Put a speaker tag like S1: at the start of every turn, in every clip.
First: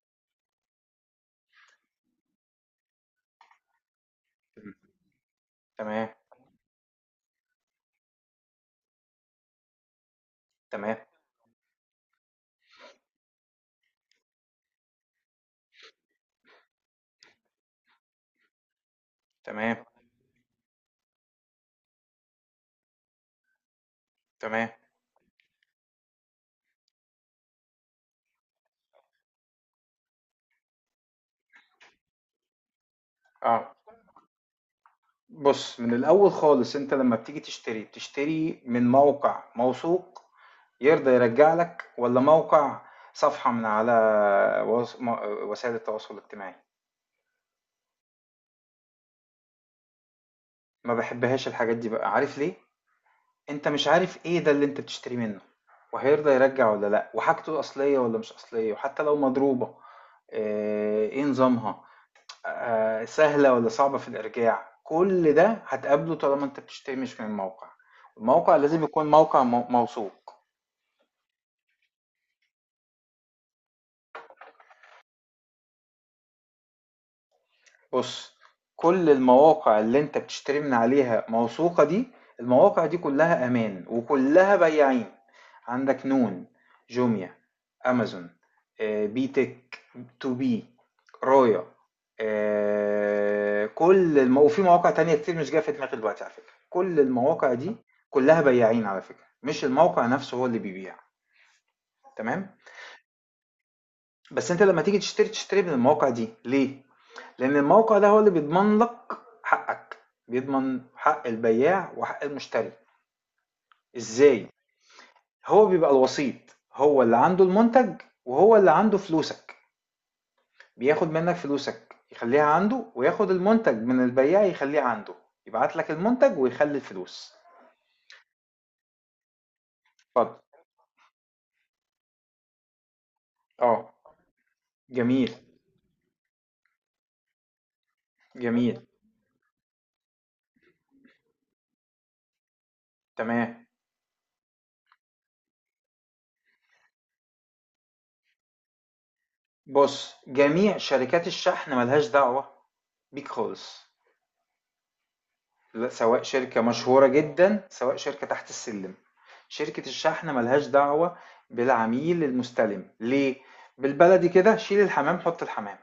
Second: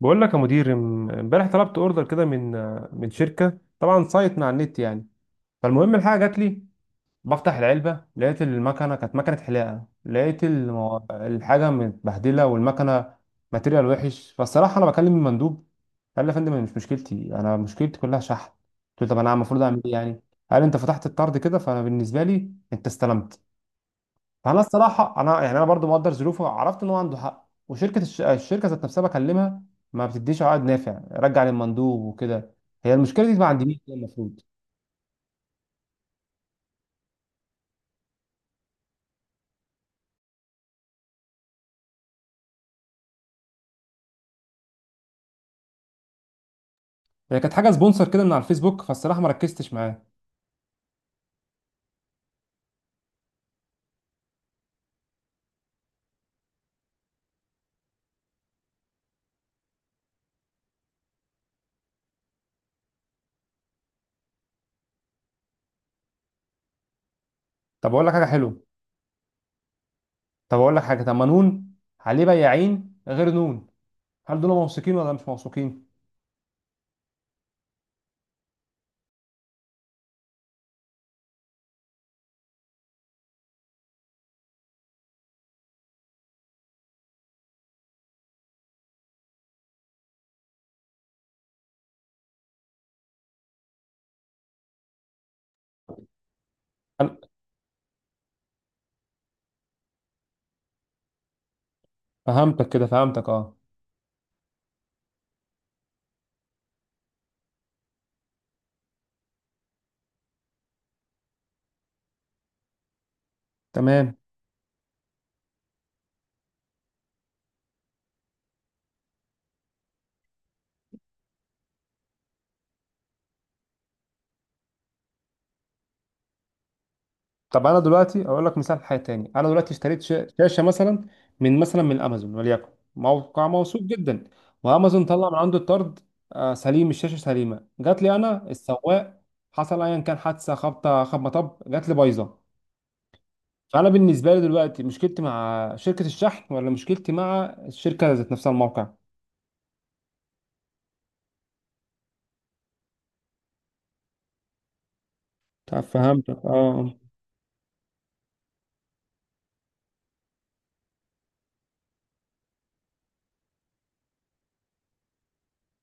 S1: بقول لك يا مدير، امبارح طلبت اوردر كده من شركه، طبعا سايت من على النت يعني. فالمهم
S2: تمام،
S1: الحاجه جات لي، بفتح العلبه لقيت المكنه، كانت مكنه حلاقه، لقيت
S2: تمام،
S1: الحاجه متبهدله والمكنه ماتيريال وحش. فالصراحه انا بكلم المندوب، قال لي يا فندم أنا مش مشكلتي، انا مشكلتي كلها شحن. قلت له طب انا المفروض اعمل
S2: تمام،
S1: ايه يعني؟ قال انت فتحت الطرد كده، فانا بالنسبه لي انت استلمت. فانا
S2: تمام،
S1: الصراحه انا يعني انا برضو مقدر ظروفه، عرفت ان هو عنده حق. وشركه الشركه ذات نفسها بكلمها ما بتديش عقد نافع، رجع للمندوب وكده. هي المشكله دي ما
S2: آه.
S1: عنديش كده، المفروض.
S2: بُص، من الأول خالص أنت لمّا بتيجي تشتري، بتشتري من موقع موثوق يرضى يرجّع لك والّا موقع صفحة من على وس م وسائل التواصل الاجتماعي؟
S1: هي كانت حاجه سبونسر كده من على الفيسبوك، فالصراحه ما ركزتش معاه.
S2: ما باحبهاش الحاجات دي بقى، عارف ليه؟ أنت مش عارف إيه ده اللي أنت بتشتريه منه وهيرضى يرجّع والّا لأ وحاجته أصلية والّا مش أصلية وحتى لو مضروبة، آآ، إيه نظامها؟ سهلة والّا صعبة في الإرجاع، كل ده هتقابله طالما أنت بتشتري مش من موقع،
S1: طب اقول لك حاجه
S2: الموقع
S1: حلوه،
S2: لازم يكون موقع موثوق.
S1: طب اقول لك حاجه، طب ما نون عليه بياعين غير نون، هل دول موثوقين ولا مش موثوقين؟
S2: بُص، كل المواقع اللي أنت بتشتري من عليها موثوقة دي، المواقع دي كلها أمان وكلها بياعين، عندك نون، جوميا، أمازون، بي تِك، تو بي، رايا، كل الم وفي مواقع تانية كتير مش جاية في دماغي دلوقتي على فكرة، كل
S1: هل-
S2: المواقع دي كلها بياعين على فكرة، مش الموقع نفسه هو اللي بيبيع، تمام؟
S1: فهمتك كده، فهمتك اه،
S2: بس أنت لما تيجي تشتري، تشتري من المواقع دي ليه؟ لأن الموقع ده هو اللي بيضمن لك حقك، بيضمن حق البياع وحق المشتري.
S1: تمام.
S2: ازاي؟ هو بيبقى الوسيط، هو اللي عنده المنتج وهو اللي عنده فلوسك، بياخد منك فلوسك يخليها عنده وياخد المنتج من البياع يخليه عنده، يبعت لك المنتج ويخلي الفلوس.
S1: طب انا دلوقتي اقول لك مثال حاجه تاني، انا دلوقتي اشتريت
S2: اتفضل.
S1: شاشه مثلا من مثلا من امازون وليكن، موقع موثوق
S2: اه.
S1: جدا، وامازون طلع
S2: جميل.
S1: من عنده الطرد آه، سليم، الشاشه سليمه، جات لي انا
S2: جميل.
S1: السواق، حصل ايا كان، حادثه، خبطه، خبطه، مطب، جات لي بايظه.
S2: تمام.
S1: فانا بالنسبه لي دلوقتي، مشكلتي مع شركه الشحن ولا مشكلتي مع الشركه ذات نفسها الموقع؟
S2: بص، جميع شركات الشحن ملهاش دعوة بيك خالص.
S1: طب
S2: لا، سواء
S1: فهمتك
S2: شركة
S1: اه،
S2: مشهورة جدا سواء شركة تحت السلم، شركة الشحن ملهاش دعوة بالعميل المستلم. ليه؟ بالبلدي كده، شيل الحمام حط الحمام.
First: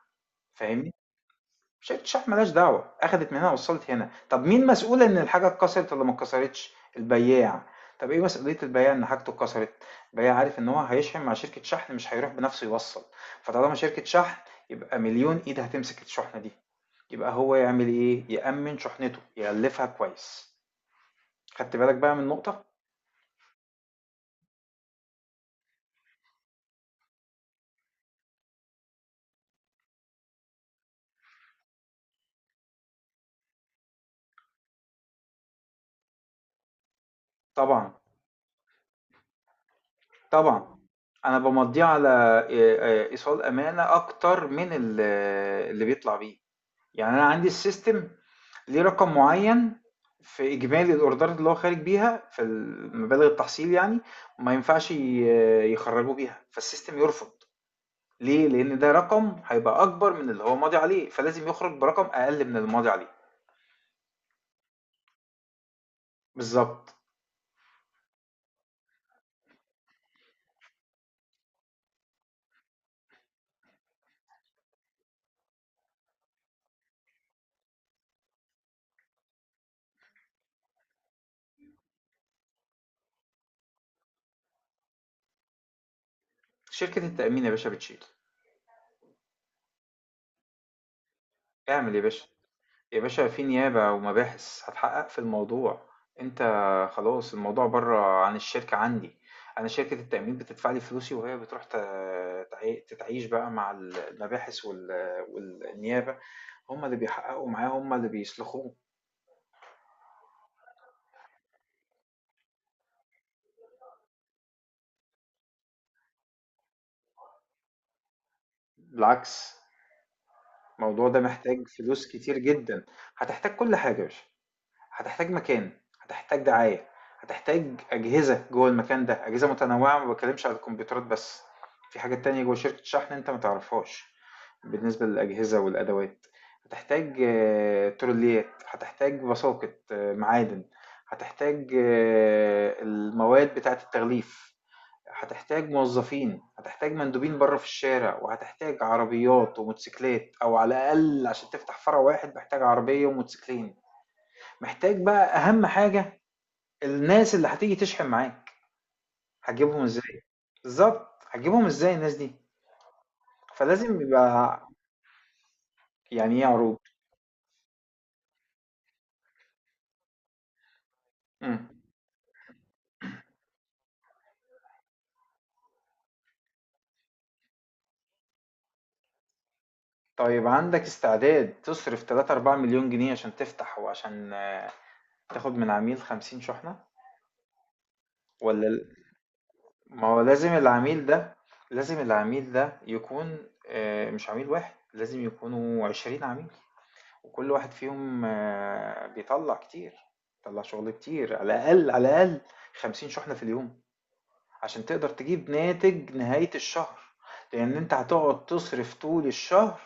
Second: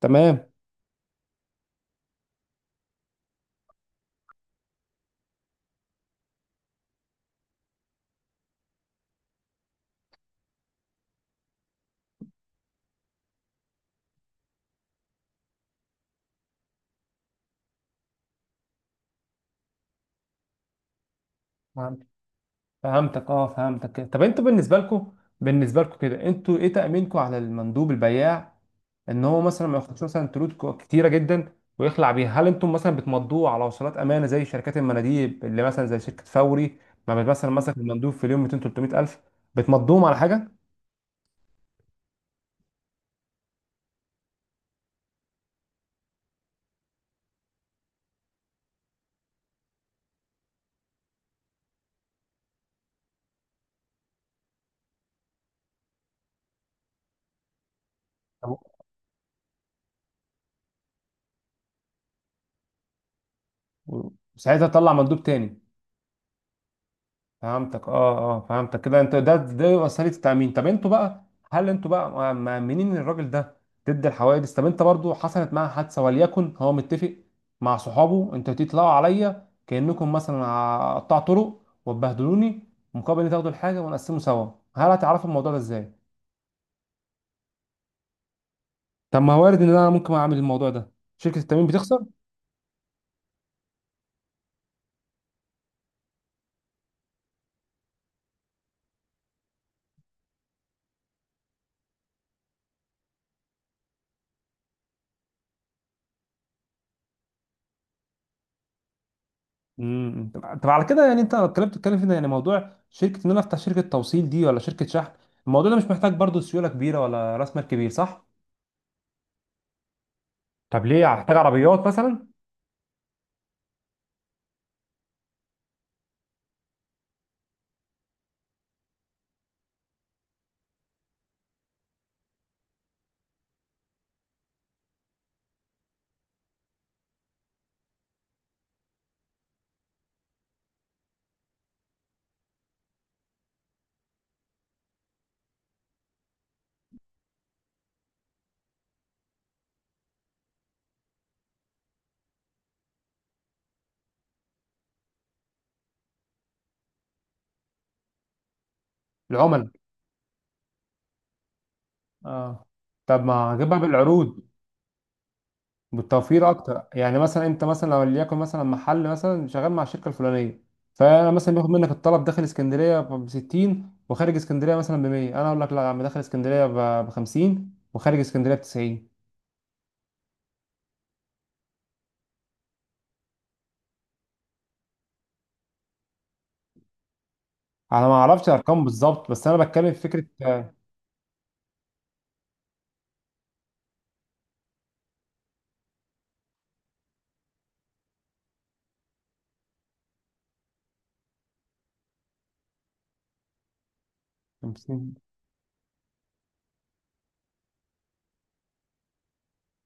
S1: تمام.
S2: فاهمني؟ شركة الشحن ملهاش دعوة، أخدت من هنا وصلت هنا. طب مين مسؤول إن الحاجة اتكسرت ولا ما اتكسرتش؟ البياع. طب إيه مسؤولية البياع إن حاجته اتكسرت؟ البياع عارف إن هو هيشحن مع شركة شحن، مش هيروح بنفسه يوصل. فطالما شركة شحن، يبقى مليون إيد هتمسك الشحنة دي. يبقى هو يعمل ايه؟ يأمن شحنته، يغلفها كويس. خدت بالك
S1: فهمت-
S2: بقى من نقطة؟
S1: فهمتك اه فهمتك كده. طب انتوا بالنسبه لكم كده، انتوا ايه تأمينكم على المندوب البياع ان هو مثلا ما ياخدش مثلا تلوت كتيره جدا ويخلع بيها؟ هل انتم مثلا بتمضوه على وصلات امانه زي شركات المناديب اللي مثلا زي شركه فوري؟ ما بت- مثلا مسك
S2: طبعًا،
S1: المندوب في اليوم 200 300 الف، بتمضوهم على حاجه؟
S2: طبعًا. أنا بامضّيه على إيصال أمانة أكتر من اللي بيطلع بيه. يعني أنا عندي الsystem ليه رقم معيّن في إجمالي الأوردرات اللي هو خارج بيها في المبالغ التحصيل، يعني ما ينفعش يخرّجوه بيها، فالsystem يرفض. ليه؟
S1: طب-
S2: لإن ده رقم هيبقى أكبر من اللي هو ماضي عليه، فلازم يخرج برقم أقل من الماضي عليه.
S1: وساعتها تطلع مندوب تاني.
S2: بالضبط.
S1: فهمتك اه، فهمتك كده. انت ده وسيله التامين، طب انتوا بقى هل انتوا بقى مأمنين الراجل ده ضد الحوادث؟ طب انت برضو حصلت معاه حادثه وليكن، هو متفق مع صحابه انتوا تطلعوا عليا كانكم مثلا قطاع طرق وتبهدلوني مقابل ان تاخدوا الحاجه ونقسمه سوا، هل هتعرفوا الموضوع ده ازاي؟
S2: شركة التأمين يا باشا بتشيل.
S1: طب ما هو وارد ان انا ممكن اعمل الموضوع ده، شركه التامين
S2: اعمل يا
S1: بتخسر.
S2: باشا. يا باشا في نيابة ومباحث هتحقق في الموضوع. انت خلاص، الموضوع بره عن الشركة عندي. انا شركة التأمين بتدفع لي فلوسي وهي بتروح تتعيش بقى مع المباحث والنيابة، هم اللي بيحققوا معاه، هم اللي بيسلخوه.
S1: امم. طب على كده يعني انت الكلام بتتكلم فيه ده يعني موضوع شركه، ان انا افتح شركه توصيل دي ولا شركه شحن؟ الموضوع ده مش محتاج برضو سيوله كبيره ولا راس مال كبير، صح؟
S2: بالعكس،
S1: طب
S2: الموضوع
S1: ليه
S2: ده
S1: هحتاج
S2: محتاج
S1: عربيات
S2: فلوس
S1: مثلا؟
S2: كتير جدا. هتحتاج كل حاجة يا باشا، هتحتاج مكان، هتحتاج دعاية، هتحتاج أجهزة جوه المكان ده، أجهزة متنوعة، ما بتكلمش على الكمبيوترات بس، في حاجات تانية جوه شركة شحن أنت ما تعرفهاش. بالنسبة للأجهزة والأدوات، هتحتاج تروليات، هتحتاج بساقط معادن، هتحتاج المواد بتاعة التغليف، هتحتاج موظفين، هتحتاج مندوبين بره في الشارع، وهتحتاج عربيات وموتوسيكلات، أو على الأقل عشان تفتح فرع واحد محتاج عربية وموتوسيكلين. محتاج بقى اهم حاجه، الناس اللي هتيجي تشحن معاك.
S1: العملاء.
S2: هتجيبهم ازاي؟ بالظبط، هتجيبهم ازاي الناس دي؟
S1: اه، طب ما هجيبها
S2: فلازم
S1: بالعروض،
S2: يبقى. يعني ايه
S1: بالتوفير
S2: عروض؟
S1: اكتر. يعني مثلا انت مثلا لو ليكن مثلا محل مثلا شغال مع الشركه الفلانيه، فانا مثلا
S2: مم.
S1: باخد منك الطلب داخل اسكندريه ب 60 وخارج اسكندريه مثلا ب 100، انا اقول لك لا يا عم، داخل اسكندريه ب 50 وخارج اسكندريه ب 90.
S2: طيب عندك استعداد تصرف 3 4 مليون جنيه عشان تفتح وعشان تاخد من عميل 50 شحنة؟
S1: انا ما اعرفش
S2: ولا
S1: ارقام
S2: ال-،
S1: بالظبط، بس انا بتكلم في
S2: ما هو
S1: فكره.
S2: لازم العميل ده، لازم العميل ده يكون، مش عميل واحد، لازم يكونوا 20 عميل، وكل واحد فيهم بيطلع كتير، بيطلع شغل كتير على الأقل، على الأقل 50 شحنة في اليوم، عشان تقدر
S1: 50.
S2: تجيب ناتج نهاية الشهر. لأن أنت هتقعد تصرف طول الشهر،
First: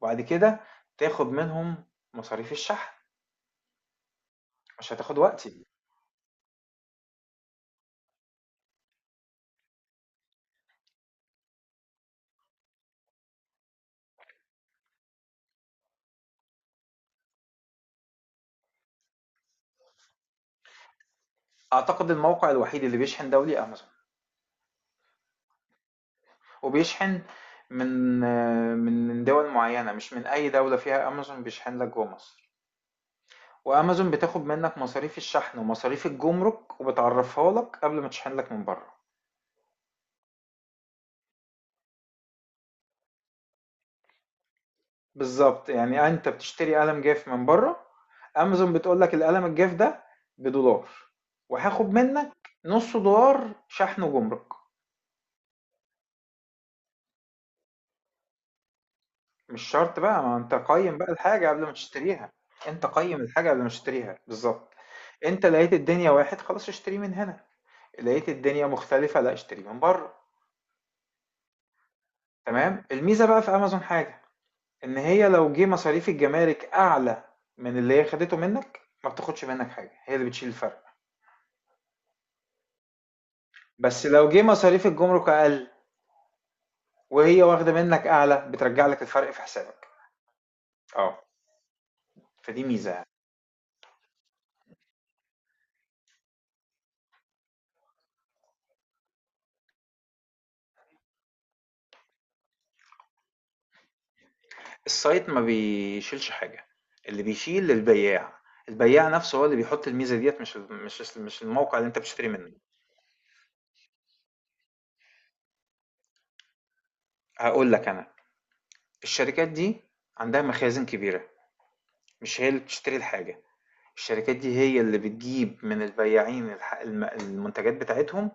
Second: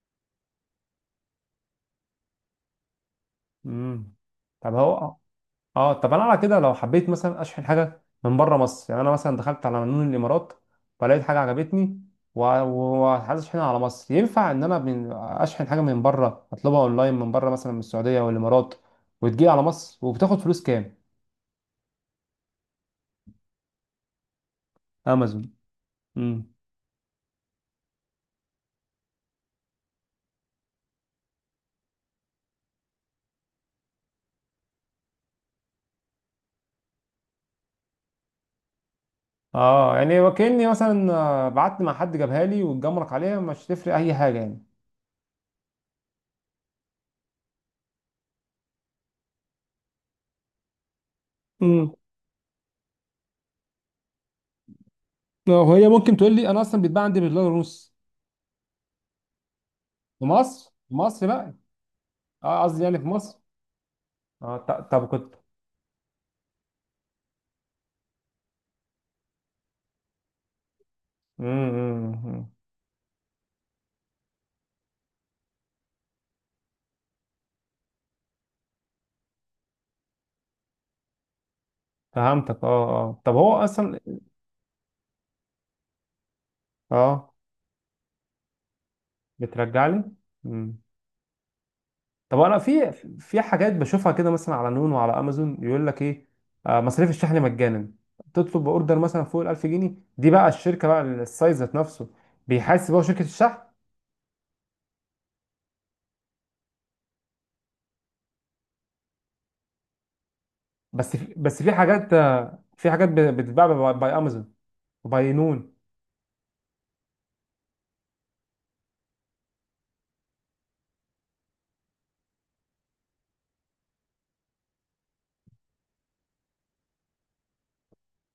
S2: وبعد كده تاخد منهم مصاريف الشحن.
S1: امم. طب
S2: مش
S1: هو،
S2: هتاخد وقت.
S1: اه طب انا على كده لو حبيت مثلا اشحن حاجه من بره مصر، يعني انا مثلا دخلت على منون الامارات فلقيت حاجه عجبتني وعايز اشحنها على مصر، ينفع ان انا اشحن حاجه من بره، اطلبها اونلاين من بره مثلا من السعوديه والامارات وتجي على مصر؟ وبتاخد فلوس كام؟
S2: أعتقد الموقع الوحيد اللي بيشحن دولي أمازون،
S1: امازون. امم.
S2: وبيشحن من من دول معينة، مش من أي دولة فيها أمازون بيشحن لك جوه مصر. وامازون بتاخد منك مصاريف الشحن ومصاريف الجمرك، وبتعرفها لك قبل ما تشحن لك من بره.
S1: اه يعني وكأني مثلا آه، بعت مع حد جابها لي واتجمرك عليها، مش تفرق اي حاجه يعني.
S2: بالظبط. يعني انت بتشتري قلم جاف من بره، امازون بتقول لك القلم الجاف ده بدولار، وهاخد
S1: امم.
S2: منك نص دولار شحن وجمرك.
S1: وهي ممكن تقول لي انا اصلا بيتباع عندي بدولار ونص،
S2: مش شرط بقى،
S1: في
S2: ما انت
S1: مصر، في
S2: قيم بقى
S1: مصر
S2: الحاجة
S1: بقى،
S2: قبل ما تشتريها.
S1: اه قصدي
S2: انت
S1: يعني في
S2: قيم
S1: مصر.
S2: الحاجة قبل ما تشتريها
S1: اه
S2: بالظبط.
S1: طب كنت.
S2: انت لقيت الدنيا واحد، خلاص اشتري من هنا. لقيت الدنيا مختلفة، لا اشتري من بره.
S1: امم.
S2: تمام. الميزة بقى في امازون حاجة، ان هي لو جه مصاريف الجمارك اعلى من اللي هي خدته منك، ما بتاخدش منك حاجه، هي اللي بتشيل الفرق.
S1: فهمتك اه اه، طب هو اصلا.
S2: بس لو جه مصاريف الجمرك اقل،
S1: اه،
S2: وهي واخده منك اعلى، بترجع لك الفرق في
S1: بترجع
S2: حسابك.
S1: لي. امم.
S2: اه،
S1: طب انا
S2: فدي
S1: في
S2: ميزه يعني.
S1: في حاجات بشوفها كده مثلا على نون وعلى امازون، يقول لك ايه آه، مصاريف الشحن مجانا، تطلب اوردر مثلا فوق ال 1000 جنيه. دي بقى الشركه بقى، السايز ذات نفسه بيحاسب هو شركه الشحن؟
S2: السايت ما بيشيلش حاجه، اللي بيشيل البياع. البياع نفسه هو اللي بيحط الميزه ديت، مش
S1: بس
S2: مش
S1: في،
S2: مش
S1: بس في
S2: الموقع اللي انت
S1: حاجات
S2: بتشتري منه.
S1: آه، في حاجات بتتباع باي امازون وباي نون.
S2: هقول لك انا، الشركات دي عندها مخازن كبيره، مش هي اللي بتشتري الحاجه. الشركات دي هي اللي بتجيب من البياعين المنتجات بتاعتهم،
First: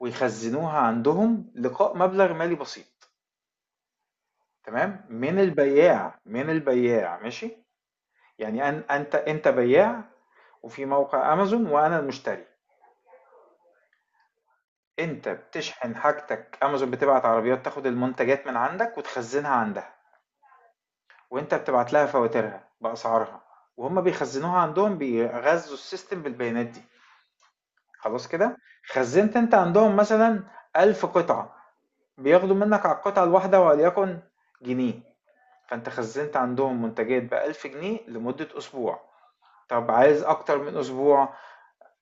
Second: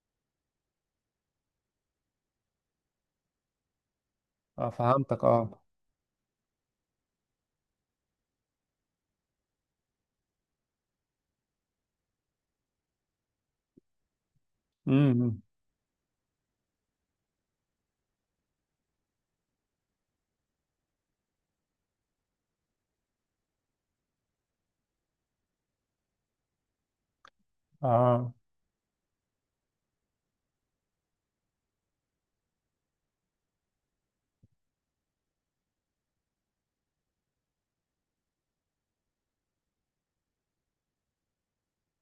S2: ويخزنوها عندهم لقاء مبلغ مالي بسيط.
S1: اه
S2: تمام،
S1: فهمتك
S2: من
S1: اه.
S2: البياع من البياع، ماشي. يعني أن انت بياع، وفي موقع امازون، وانا المشتري. انت
S1: امم.
S2: بتشحن حاجتك، امازون بتبعت عربيات تاخد المنتجات من عندك وتخزنها عندها، وانت بتبعت لها فواتيرها باسعارها، وهم بيخزنوها عندهم، بيغذوا السيستم بالبيانات دي. خلاص
S1: اه
S2: كده. خزنت انت عندهم مثلا 1000 قطعة، بياخدوا منك على القطعة الواحدة وليكن جنيه، فانت خزنت عندهم منتجات ب1000 جنيه لمدة أسبوع. طب عايز أكتر من أسبوع،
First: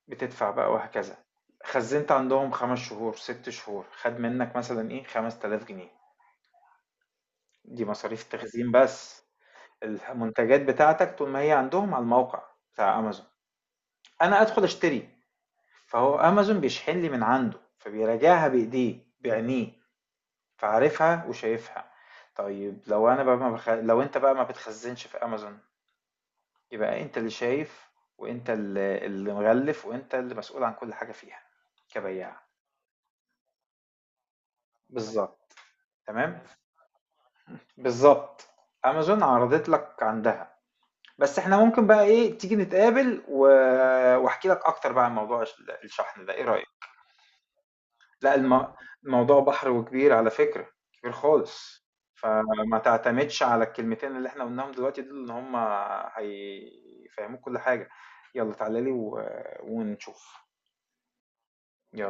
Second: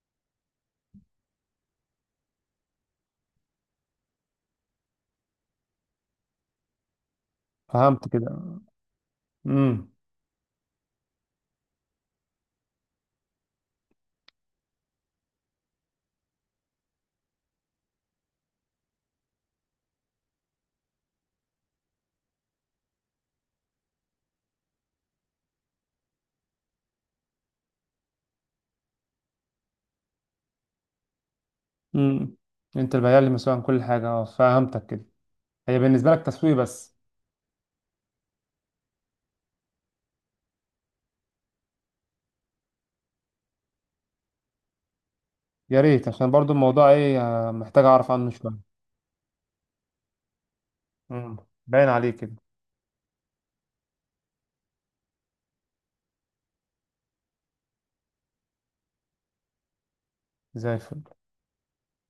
S2: بتدفع بقى وهكذا. خزنت عندهم 5 شهور 6 شهور، خد منك مثلا ايه 5000 جنيه، دي
S1: فهمت
S2: مصاريف
S1: كده.
S2: التخزين بس.
S1: امم.
S2: المنتجات بتاعتك طول ما هي عندهم على الموقع بتاع أمازون، أنا أدخل أشتري، فهو أمازون بيشحن لي من عنده، فبيراجعها بإيديه بعينيه، فعارفها وشايفها. طيب لو انا بقى ما بخ... لو انت بقى ما بتخزنش في امازون، يبقى انت اللي شايف، وانت اللي مغلف، وانت اللي مسؤول عن كل حاجة فيها،
S1: امم،
S2: كبياع.
S1: انت البياع اللي مسؤول عن كل حاجه، اه فهمتك كده.
S2: بالظبط.
S1: هي بالنسبه لك
S2: تمام،
S1: تسويق بس.
S2: بالظبط. امازون عرضت لك عندها، بس احنا ممكن بقى ايه، تيجي نتقابل، و... واحكي لك اكتر بقى عن موضوع
S1: يا ريت،
S2: الشحن
S1: عشان
S2: ده، ايه
S1: برضو
S2: رأيك؟
S1: الموضوع ايه آه، محتاج اعرف عنه
S2: لأ،
S1: شويه.
S2: الموضوع بحر وكبير على فكرة، كبير
S1: امم.
S2: خالص،
S1: باين عليه كده.
S2: فما تعتمدش على الكلمتين اللي إحنا قُلناهم دلوقتي دول إن هم هيفهّموك كل حاجة، يالّا تعالَ لي ونشوف،
S1: زي الفل.
S2: يالّا.